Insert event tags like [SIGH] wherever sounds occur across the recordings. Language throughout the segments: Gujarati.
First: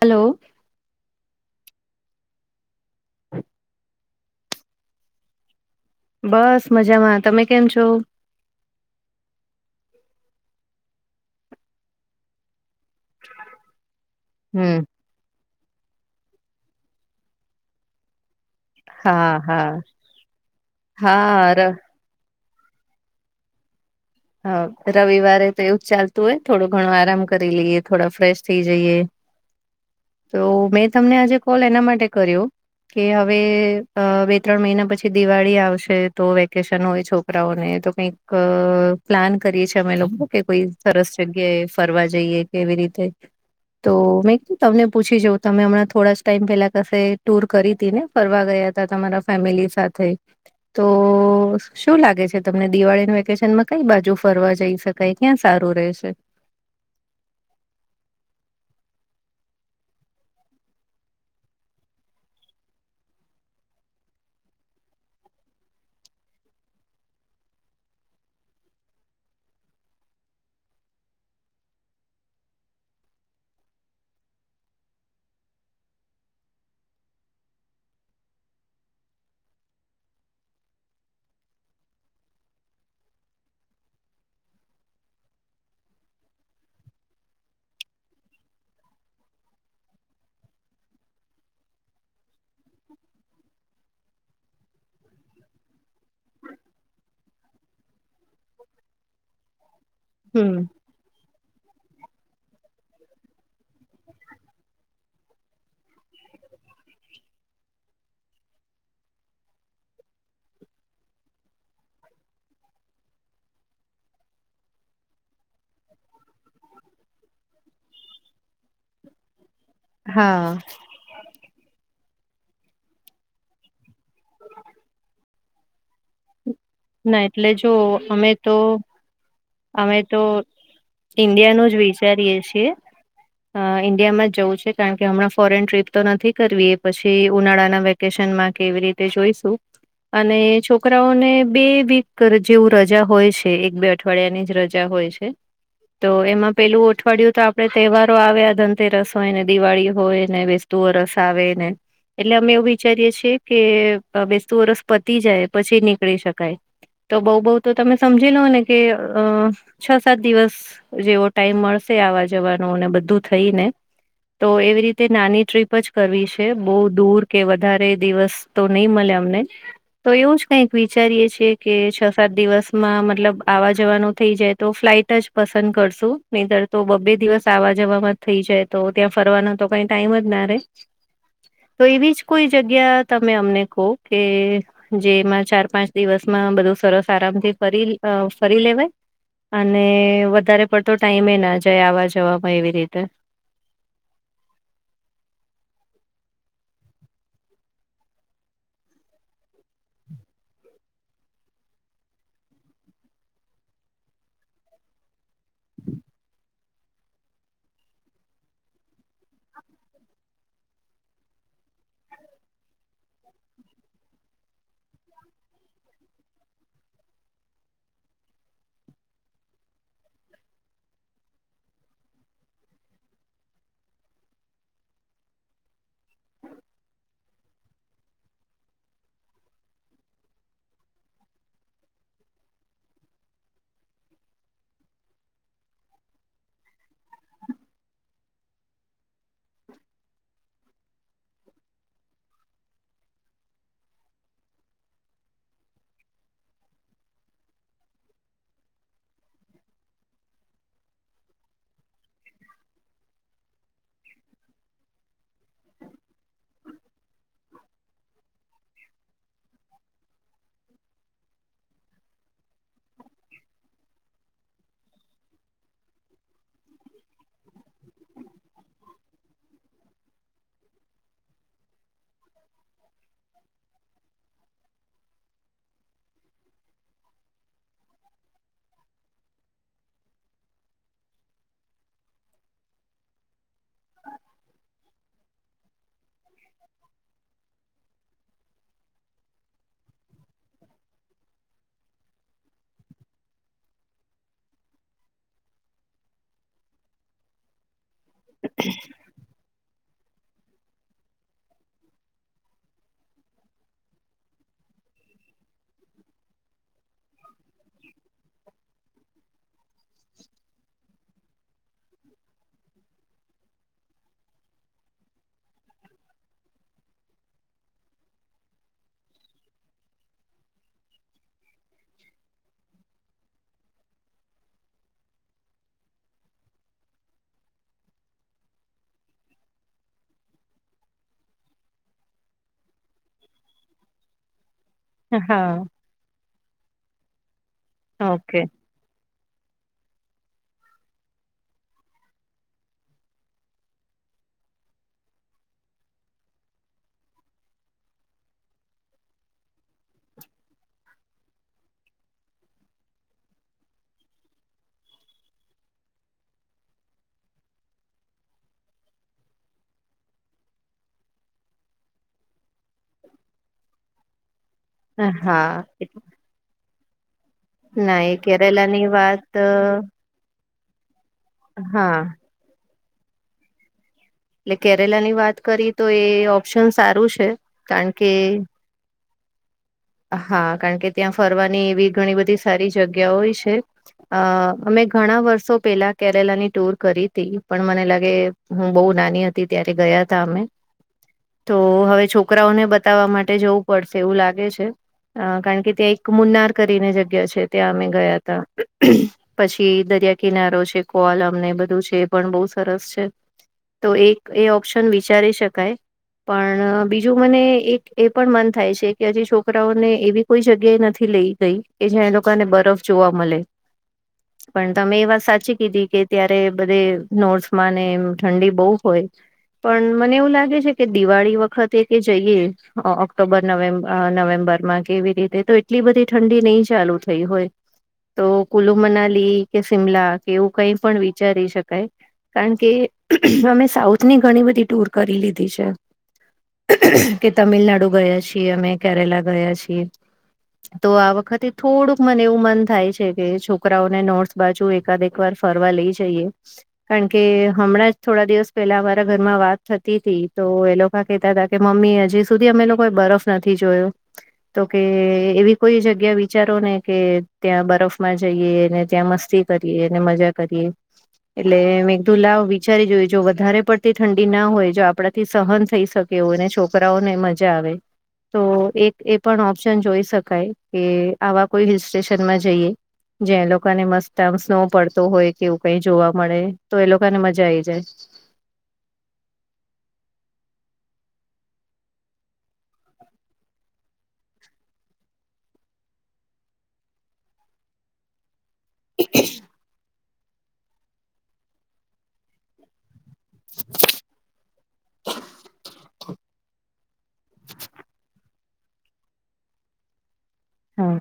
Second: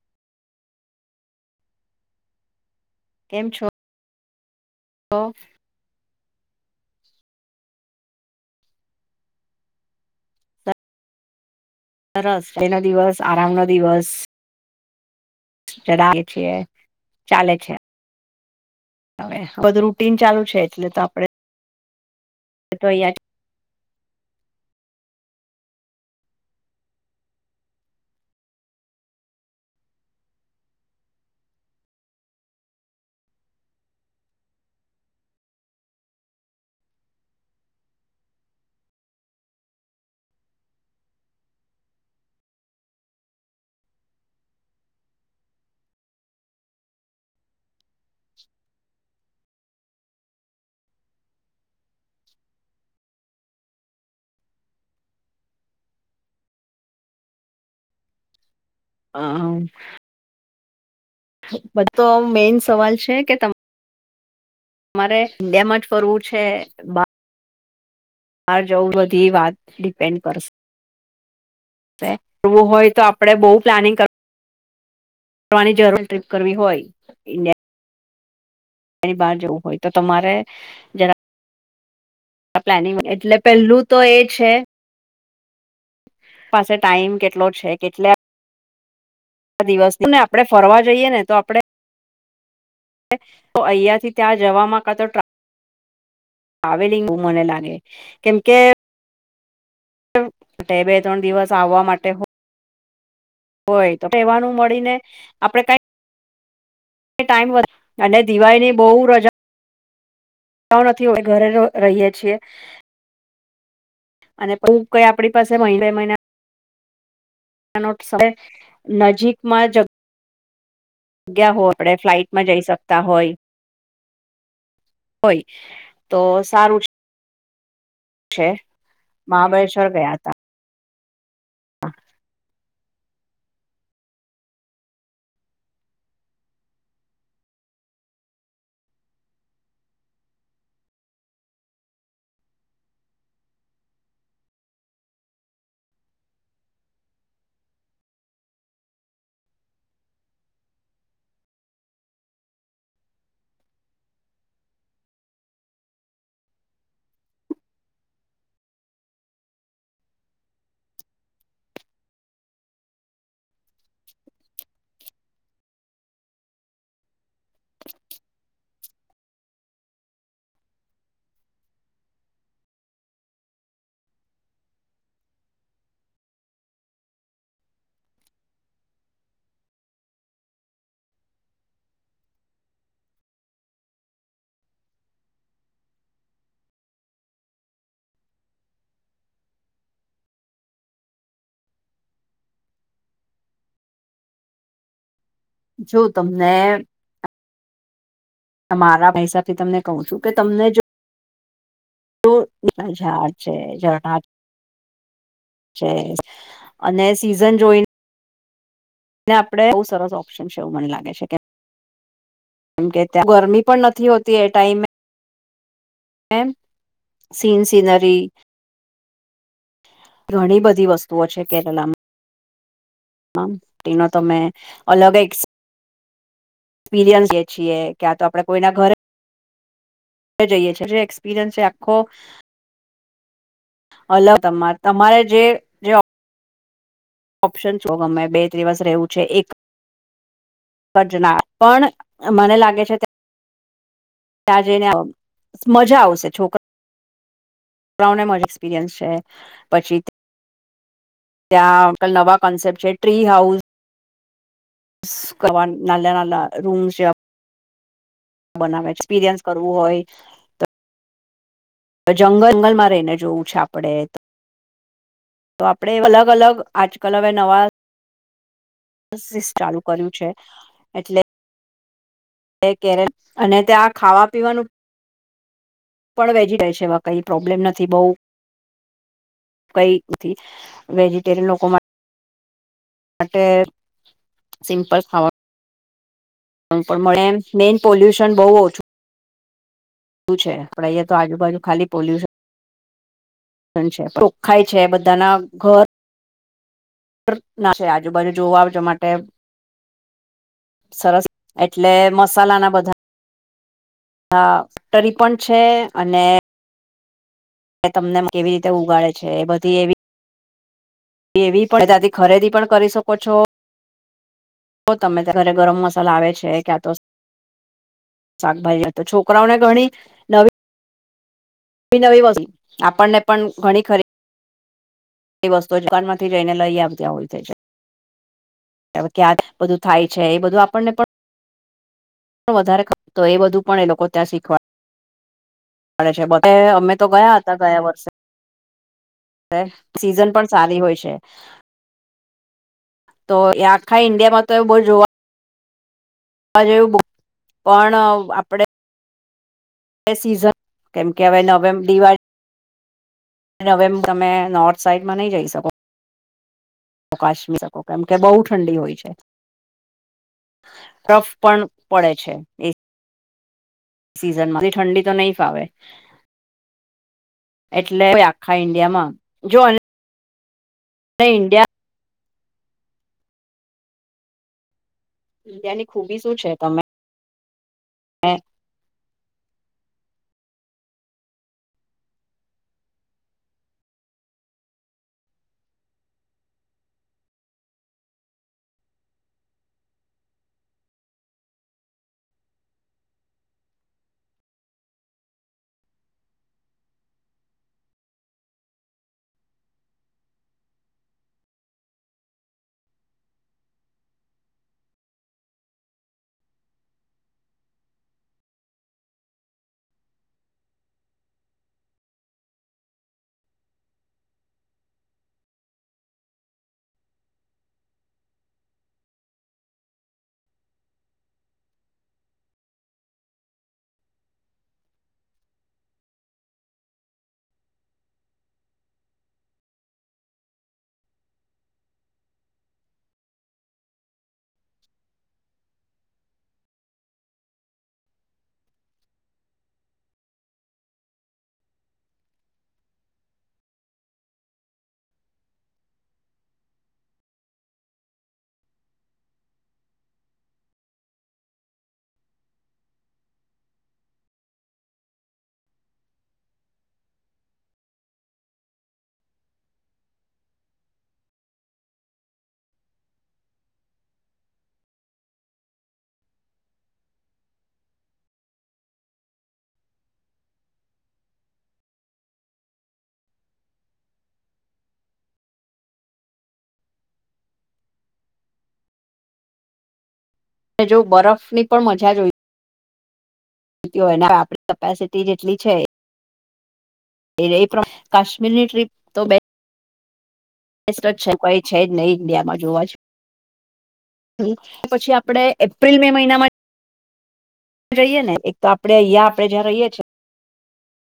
હલો. કેમ છો? તો. બસ મજામાં. તમે કેમ છો? સરસ એ નો દિવસ આરામ નો દિવસ. હમ. જરા છીએ ચાલે છે. હા હવે હા બધું રૂટીન ચાલુ છે એટલે તો આપડે હા ર [UNINTELLIGIBLE] હા રવિવારે તો એવું જ ચાલતું હોય થોડો ઘણો આરામ કરી લઈએ, થોડા ફ્રેશ થઈ જઈએ. તો મેં તમને આજે કોલ એના માટે કર્યો. કે હવે બે ત્રણ મહિના પછી દિવાળી આવશે તો વેકેશન હોય છોક કરા ઓને તો કંઈક પ્લાન કરીએ છે અમે લોકો કે કોઈ સરસ જગ્યાએ ફરવા જઈએ કેવી રીતે. તો મેં કીધુ તમને પૂછી જોઉં તમે હમણાં થોડા જ ટાઈમ પેલા કશે ટૂર કરી હતી ને? ફરવા ગયા તા તમારા ફેમિલી સાથે. તો શું લાગે છે તમને દિવાળીના વેકેશનમાં કઈ બાજુ ફરવા જઈ શકાય? ક્યાં સારું રહેશે? હા. બધો તો મેઈન સવાલ છે કે તમ મારે ઇન્ડિયામ જ ફરવું છે? બહાર બાર જવું બધી એ વાત ડિપેન્ડ કરશે. કરવું હોય તો આપડે બહુ પ્લાનિંગ કર વાની જરૂર ટ્રીપ કરવી હોય તો ઇન્ડિયા ની બહાર જવું હોય તો તમારે જરા આ પ્લાનિંગ એટલે પેલું તો એ છે પાસે ટાઈમ કેટલો છે? કેટલા દિવસ થી ને આપડે ફરવા જઈએ ને તો આપડે. તો અહિયા થી ત્યાં જવા માં કા તો ટ્રા ટ્રાવેલિગ મને લાગે કેમ કે હમ બે ત્રણ દિવસ આવવા માટે હો હોય તો રેવાનું મળીને આપડે કઈ. ટાઈમ અને દિવાળીની બહુ રજા. જાઓ નથી અવે ઘરે રહીએ છીએ. અને પહી કઈ આપડી પાસે મહિને મહિના [INAUDIBLE] નજીકમાં જ હા ગયા હો આપડે ફ્લાઇટમાં જઈ શકતા હોય [UNINTELLIGIBLE] હોય તો સારું ના એટલે જો અમે છે તો મહાબળેશ્વર અમે ગયા તો હતા ઇન્ડિયાનું જ વિચારીએ છીએ અ ઇન્ડિયા માં જવું છે, કારણ કે હમણાં ફોરેન ટ્રીપ તો નથી કરવી એ પછી ઉનાળાના વેક -કેશન માકે એવી રીતે જોઈશું અને છો- છોકરાઓને બે વીક જેવું રજા હોય છે એક બે અઠવાડિયાની જ રજા હોય છે. તો એમાં પેલું અઠવાડિયું તો આપડે તહેવારો આવે ધનતેરસ હોય ને દિવાળી હોયને બેસ- -તું વરસ આવે ને એટલે અમે એવું વિચારીએ છીએ કે બેસતું વરસ પતી જાય. પછી નીકળી શકાય. તો બઉ બઉ તો તમે સમજી લો ને કે અ છ સાત દિવસ. જેવો ટાઈમ મળશે આવા જવાનોને બધું થઈ ને, તો એવી રીતે નાની ટ્રીપ જ કરવી છે બઉ દૂર કે વધારે દિવસ તો નઈ મલે અમને તો એવું જ. કઈક વિચારીએ છેએ કે છ સાત દિવસમાં મતલબ આવા જવાનું થઈ જાય તો ફ્લાઇટ જ. પસંદ કરશું, નઇતર તો બબે દિવસ આવા જવામાં થઈ જાય તો ત્યાં ફરવાનો તો કઈ ટાઈમ જ ના રે. તો એવી જ કોઈ જગ્યા તમે અમને કો કે જેમાં. ચાર પાંચ દિવસમાં બધું સરસ આરામ થી ફરી અ ફરી લેવાય. અને વધારે પડતો ટાઈમે ના જાય આવા જવામાં એવી રીતે જો તમને. ત મારા હિસાબથી તમને કહું છું કે તમને જો. તો [UNINTELLIGIBLE] છે [UNINTELLIGIBLE] [INAUDIBLE] અને સીઝન જોઈ. ને આપડે બહુ સરસ ઓપ્શન છે એવું મને લાગે છે કે કેમ કે ત્યાં ગરમી પણ નથી હોતી એ ટાઈમે. [UNINTELLIGIBLE] Scene scenery. ઘણી બધી વસ્તુઓ છે કેરલામાં, હા તેનો તમે અલગ એક- [UNINTELLIGIBLE] [UNINTELLIGIBLE] ક્યાં તો આપડે કોઈના ઘરે. જઈએ છી જે એક્સપીરિયન્સ છે આખ્ખો. હલો તમારે તમારે જે જે ઓપ્શન છો ગમે બે દિવસ રહેવું છે, એક [UNINTELLIGIBLE] પણ મને લાગે છે, ત્ય ત્યાં જઈને મજા આવશે છોકરા- [UNINTELLIGIBLE] એક્સપિરિયન્સ છે. પછી ત્યાં [UNINTELLIGIBLE] નવા કોન્સેપ્ટ છે, ટ્રી હાઉસ કરવા નાલા નાલા. રૂમ [UNINTELLIGIBLE] બનાવે એક્સપિરિયન્સ કરવું હોય. જંગ જંગલમાં રહીને જોવું છે આપડે ત તો આપણે અલગ અલગ આજકાલ હવે નવા. [UNINTELLIGIBLE] ચાલુ કર્યું છે એટલે [UNINTELLIGIBLE] અને ત્યાં ખાવા પીવાનું. પણ વેજી [UNINTELLIGIBLE] છે એવા કઈ પ્રોબ્લેમ નથી બઉ. કઈ નથી વેજીટેરિયન લોકો માટે, [UNINTELLIGIBLE] બસ ખાવા. પણ મળે મેઈન પોલ્યુશન બહુ ઓછું. ઓછું છે પણ અહીંયા તો આજુ-બાજુ ખાલી પોલ્યુશન. -છે ચોખ્ખાય છે, બધાના ઘર- ના [UNINTELLIGIBLE] છે આજુબાજુ જોવામાટે... સરસ, એટલે મસાલા ના બધા- હા [UNINTELLIGIBLE] પણ છે અને- [UNINTELLIGIBLE] કે, તમને કેવી રીતે ઉગાડે છે, એ બધી એવી- એવી પણ, ત્યાથી ખરેદી પણ કરી શકો છો. તો, તમે ઘરે ગરમ મસાલા આવે છે ક્યાં તો- શાકભાાજી તો છોકરાઓને ઘણી નવી- નવી નવી વસ્તુ, આપણને પણ ઘણી ખરી- -એ વસ્તુઓ દુકાનમાંથી જઈને લઈ આવતા હોય છે [UNINTELLIGIBLE] હવે [UNINTELLIGIBLE] આ બધું થાય છે. એ બધું આપણને પણ- પણ વધારે [UNINTELLIGIBLE] એ બધું પણ એ લોકો ત્યાં શીખવા- હા પડે છે, બ અમે તો ગયા હતા ગયા વર- ઓકે. સીઝન પણ સારી હોય છે. તો, એ આખા ઇન્ડિયા માં તો બહુ જોવા- [UNINTELLIGIBLE] [UNINTELLIGIBLE] પણ આપડે. સીઝન કેમ કે, [UNINTELLIGIBLE] હવે નવેમ્બર દિવાળી... નવેમ્બર મે, નોર્થ સાઈડમાં નહી જઈ શકો. તો ક [UNINTELLIGIBLE] કેમ કે બહુ ઠંડી હોય છે. ટફ પણ પડે છે. સીઝનમાં ઠંડી તો નહીં ફાવે. હા ના એટલે એ આખા કેરેલાની ઈન્ડિયામાં વાત જો- અ નઇન... હા. -એટલે કેરેલા ની વાત કરી, તો ઈન્ડિયાની એ ખૂબી શું છે ઓપ્શન તમે સારું છે કારણ કે- હા, કારણ કે, ત્યાં ફરવાની એવી ઘણી બધી સારી જગ્યાઓય છે. અ અમે ઘણા વર્ષો પેલા, કેરેલા ની ટુર કરી હતી. પણ મને લાગે હું બઉ- -નાની હતી, ત્યારે ગયા તા અમે. તો, હવે, છોકરાઓને બતાવવા માટે જવું પડશે એવું લાગે છે. અ કારણ કે, ત્યાં, એક મુન્નાર કરીને જગ્યા છે, ત્યાં અમે ગયા તા. પછી, દરિયા કિનારો છે, કોઆલમ ને બધું છે, એ પણ બઉ સરસ‌ છે. તો, એક, એ ઓપ્શન વિચારી શકાય. પણ, બીજું મને એક એ પણ મન છે કે, હજી છોકરાંઓને એવી કોઈ જગ્યાએ નથી લઈ- -ગઈ એટલે એ લોકોને બરફ જોવા મલે. પણ, તમે એ વાત સાચી કીધી કે, ત્યારે બધે નોથૅ માં ને ઠંડી- -બહું હોય, પણ મને એવું લાગે છે કે, દિવાળી વખતે કે જઈએ. ઓ ઓક્ટોબર નવેમ્બ નવેમ્બરમાં કે એવી રીતે તો એટલી બધી ઠંડી નહી ચાલુ થઈ હોય. તો, કુલ્લુ મનાલી કે શિમલા કે એવું કંઈ પણ વિચારી શકાય. કારણ કે, અમે સાઉથની ઘણી બધી ટુર કરી લીધી છે. કે, તમિલનાડુ ગયા છીએ, અમે, કેરેલા ગયા છીએ. તો, આ વખતે થોડુંક મને એવું મન થાય છે કે, છોકરાઓને નોર્થ બાજુ એકાદ- -એક વાર ફરવા લઈ જઈએ. કારણ કે હમણાં જ- થોડા દિવસ પહેલા અમારા ઘરમાં વાત થતી તી, તો એ લોકો કેહેતા હતા કે મમ્મી હજી સુધી અમે લોકોએ બરફ- નથી જોયો. તો કે એવી કોઈ જગ્યા વિચારો ને કે ત્યાં બરફમાં જઈએ ને ત્યાં મસ્તી કરીએ અને મજા કરીએ એટલે મેકઘુ લાવ વી વિચારી જોઈએ જો વધારે પડતી ઠંડી ના હોય જો આપણાથી સહન થઈ શકે હોયને છોકરાઓને મજા આવે. તો એક એ પણ ઓપ્શન જોઈ શકાય કે આવા કોઈ હિલ સ્ટેશનમાં જઈએ. જ્યા એ લોકોને મસ્ત આમ સ્નો પડતો હોય કે એવું કઈ જોવા મળે તો એ લોકોને મજા જાય- જાય. જો બરફ ની પણ મજા જોઈ આપણા કેપેસિટી જેટલી છે. એ [UNINTELLIGIBLE] એ કશ્મીરની ટ્રિપ [INAUDIBLE] કોઈ છે જ નહી ઇન્ડિયામાં જોવા જ. પછી આપડે પ્રિલ મે મહિનામાં જઈએ ને એક તો આપણે અહીંયા આપડે જ્યાં રહીએ છીએ. હા.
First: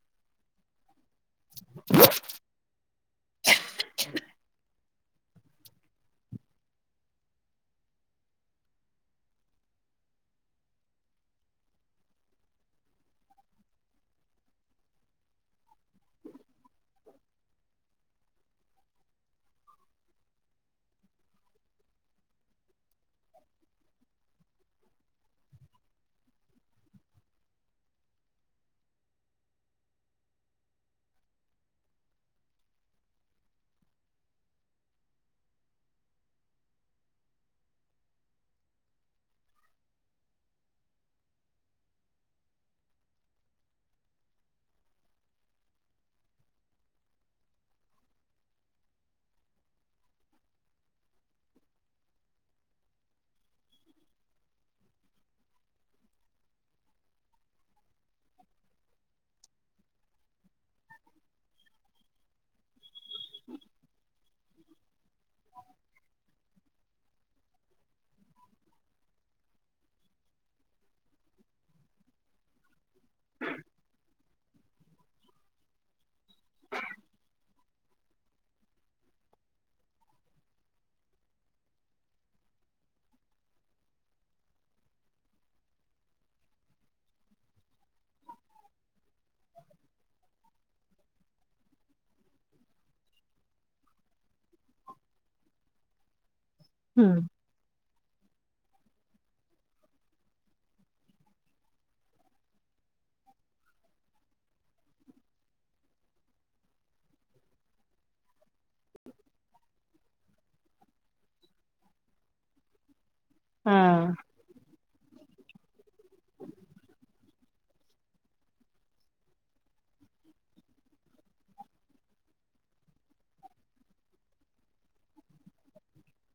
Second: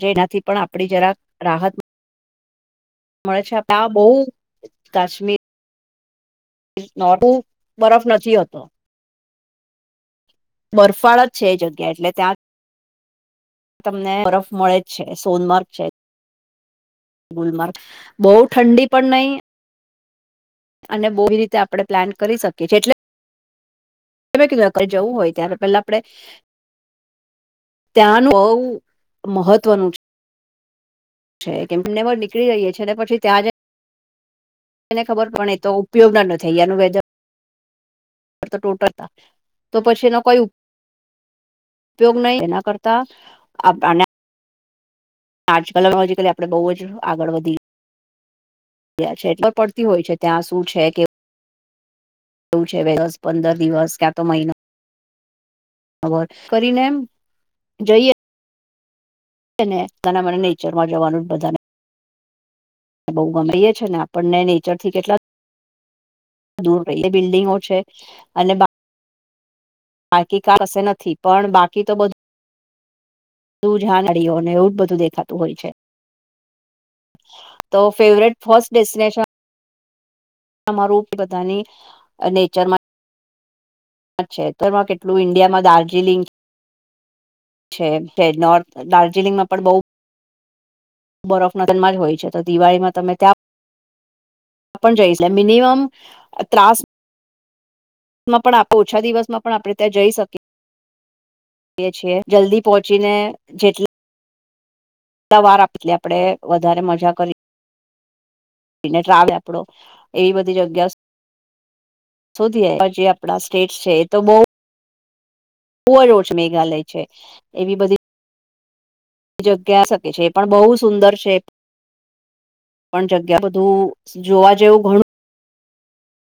તજે એનાથી પણ આપણી જરાક રાહત મળે છે આપે આ બહુ કાશ્મીર [UNINTELLIGIBLE] બરફ નથી હોતો. બરફાળ જ છે એ જગ્યા એટલે ત્યાં તમને બરફ મળે જ છે સોનમાર્ગ છે. ગુલમાર્ગ બહુ ઠંડી પણ નહી અને [UNINTELLIGIBLE] રીતે આપણે પ્લાન કરી શકીએ છીએ એટલે તમે કીધું જવું હોય ત્યારે પેલા આપડે ત્યાંનું બઉ મહત્વનું છે. છે કે કેમનેર નીકળી રહીએ છીએ ને પછી તયાં જ એને ખબર પણ એ તો ઉપયોગ ના નથી અહીંયા નુ વેધર ટો [UNINTELLIGIBLE] પછી એનો કોઈ ઉપયોગ નહી એના કરતા [UNINTELLIGIBLE] આના આજકાલમાં લોજીકલી આપણે બહુ જ આગળ વધી [UNINTELLIGIBLE] છે એટલે પડતી હોય છે ત્યાં શું છે કે. એવુ છે. દસ પંદર દિવસ કા તો મહિનો [UNINTELLIGIBLE] કરીને એમ જઈએ. [UNINTELLIGIBLE] માં જવાનું જ બધાને. બહુ ગમે એ છે ને આપણને નેચર થી કેટલા દૂર પેલી બિલ્ડિંગો છે અનેબા બાકી [UNINTELLIGIBLE] નથી પણ બાકી તો બધું તું [UNINTELLIGIBLE] એવું જ બધું દેખાતું હોય છે. [INAUDIBLE] તો ફેવરેટ ફર્સ્ટ ડેસ્ટિનેશન તમારું બધાની અ નેચરમાં છે. તેમાં કેટલું ઇન્ડિયા માં દાર્જિલિંગ છે. તે નોર્થ દાર્જિલિંગમાં પણ બઉ બરફના [UNINTELLIGIBLE] માં હોય છે. તો દિવાળીમાં તમે ત્યાં આપણ જઈશ. મિનિમમ ત્રાસ હમ્મ. મા પણ આપ ઓછા દિવસમાં પણ આપણે ત્યાં જઈ શકીએ. એ છીએ જલ્દી પહોંચીને જેટ લા વાર આપલી આપડે વધારે મજા કરી એને ટ્રાવે આપડો એવી બધી જગ્યા શોધીયે પછી આપ ડા સ્ટેટ્સ છે હા તો બઉ બો યોજના ઘાલી છે એવી બધી જગ્યા શકે છે એ પણ બઉ સુંદર છે પણ જગ્યા બધું જોવા જેવું ઘણું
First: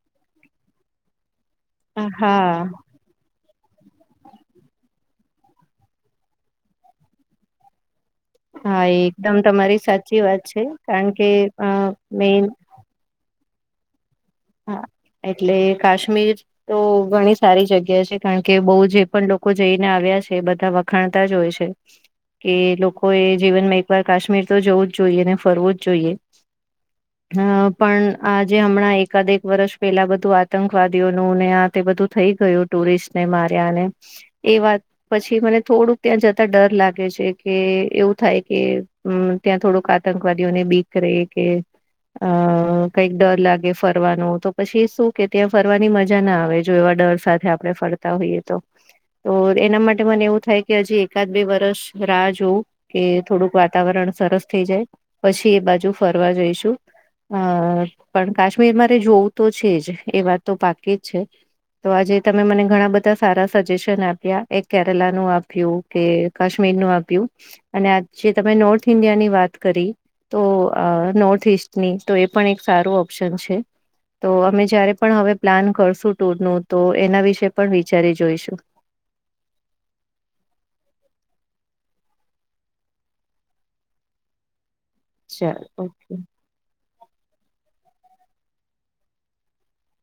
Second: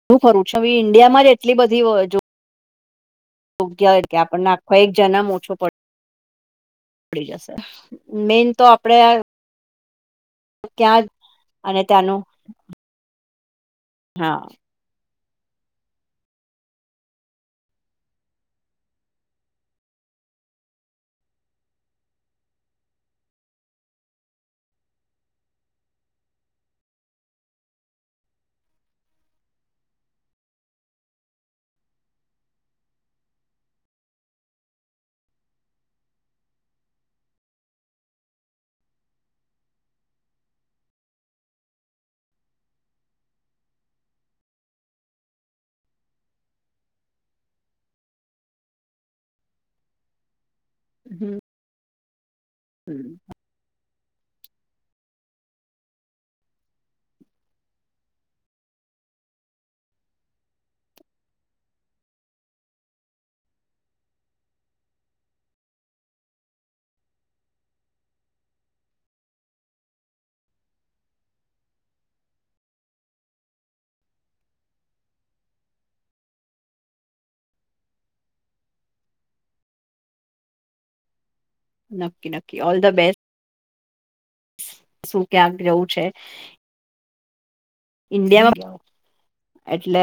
બો ફરુ છુ અવે ઈન્ડિયામાં જ એટલી બધી વ જો હા. [UNINTELLIGIBLE] ગયા કે આપણને આખો એક જન્મ ઓછો પડ પડી જશે મેન તો હા એ આપડે એકદમ તમારી સાચી વાત છે ક્યાં કાણ કે અ અને ત્યાંનું મેન હાં. હાં એટલે કાશ્મીર તો ઘણી સારી જગ્યા છે કાણ કે બઉ જે પણ લોકો જઈને આવ્યા છે બધા વ ખાણતા જ હોય છે. એ લોકોએ જીવનમાં એકવાર કાશ્મીર તો જવું જ જોઈએ ને ફરવું જ જોઈએ. હાં પણ આજે અમણાં એક એકાદેક વરસ પેલા બધું આતંકવાદીઓનું ને આ તે બધું થઈ ગયું ટુરિસ્ટને માર્યા ને એ વાત પછી મને થોડુંક ત્યાં જતા ડર લાગે છે કે એવું થાય કે અં ત્યાં થોડુંક આતંકવાદીઓને બીક રેય કે અ કંઈક ડર લાગે. ફરવાનું તો પછી શું કે ત્યાં ફરવાની મજા ના આવે જો એવા ડર સાથે આપણે ફરતા હોઈએ તો. તો એના માટે મને એવું થાય કે હજી એકાદ હમ બે વરસ રાહ જોઉ કે થોડુંક વાતાવરણ સરસ થઈ જાય પછી એ બાજુ ફરવા જઈશું અ પણ કાસ મીર મારે જોવું તો છે જ એ વાત તો પાકી જ છે. તો આજે તમે મને ઘણા બધા સારા સજેશન આપ્યા એક કેરલાનું આપ્યું. કે કાશ્મીર નું આપ્યું અને આ જે તમે નોર્થ ઈન્ડિયાની વાત કરી તો આ નોર્થ ઈસ્ટની તો એ પણ એક સારું ઓપ્શન છે. તો અમે જયારે પણ હવે પ્લાન કરશું ટુરનું તો એના વિશે પણ વિચારી જોઈશું. નક્કી નક્કી ઓલ ધ બેસ્ટ શું શું ક્યાંક ચાલ જવું છે ઓકે ઇન્ડિયા માં એટલે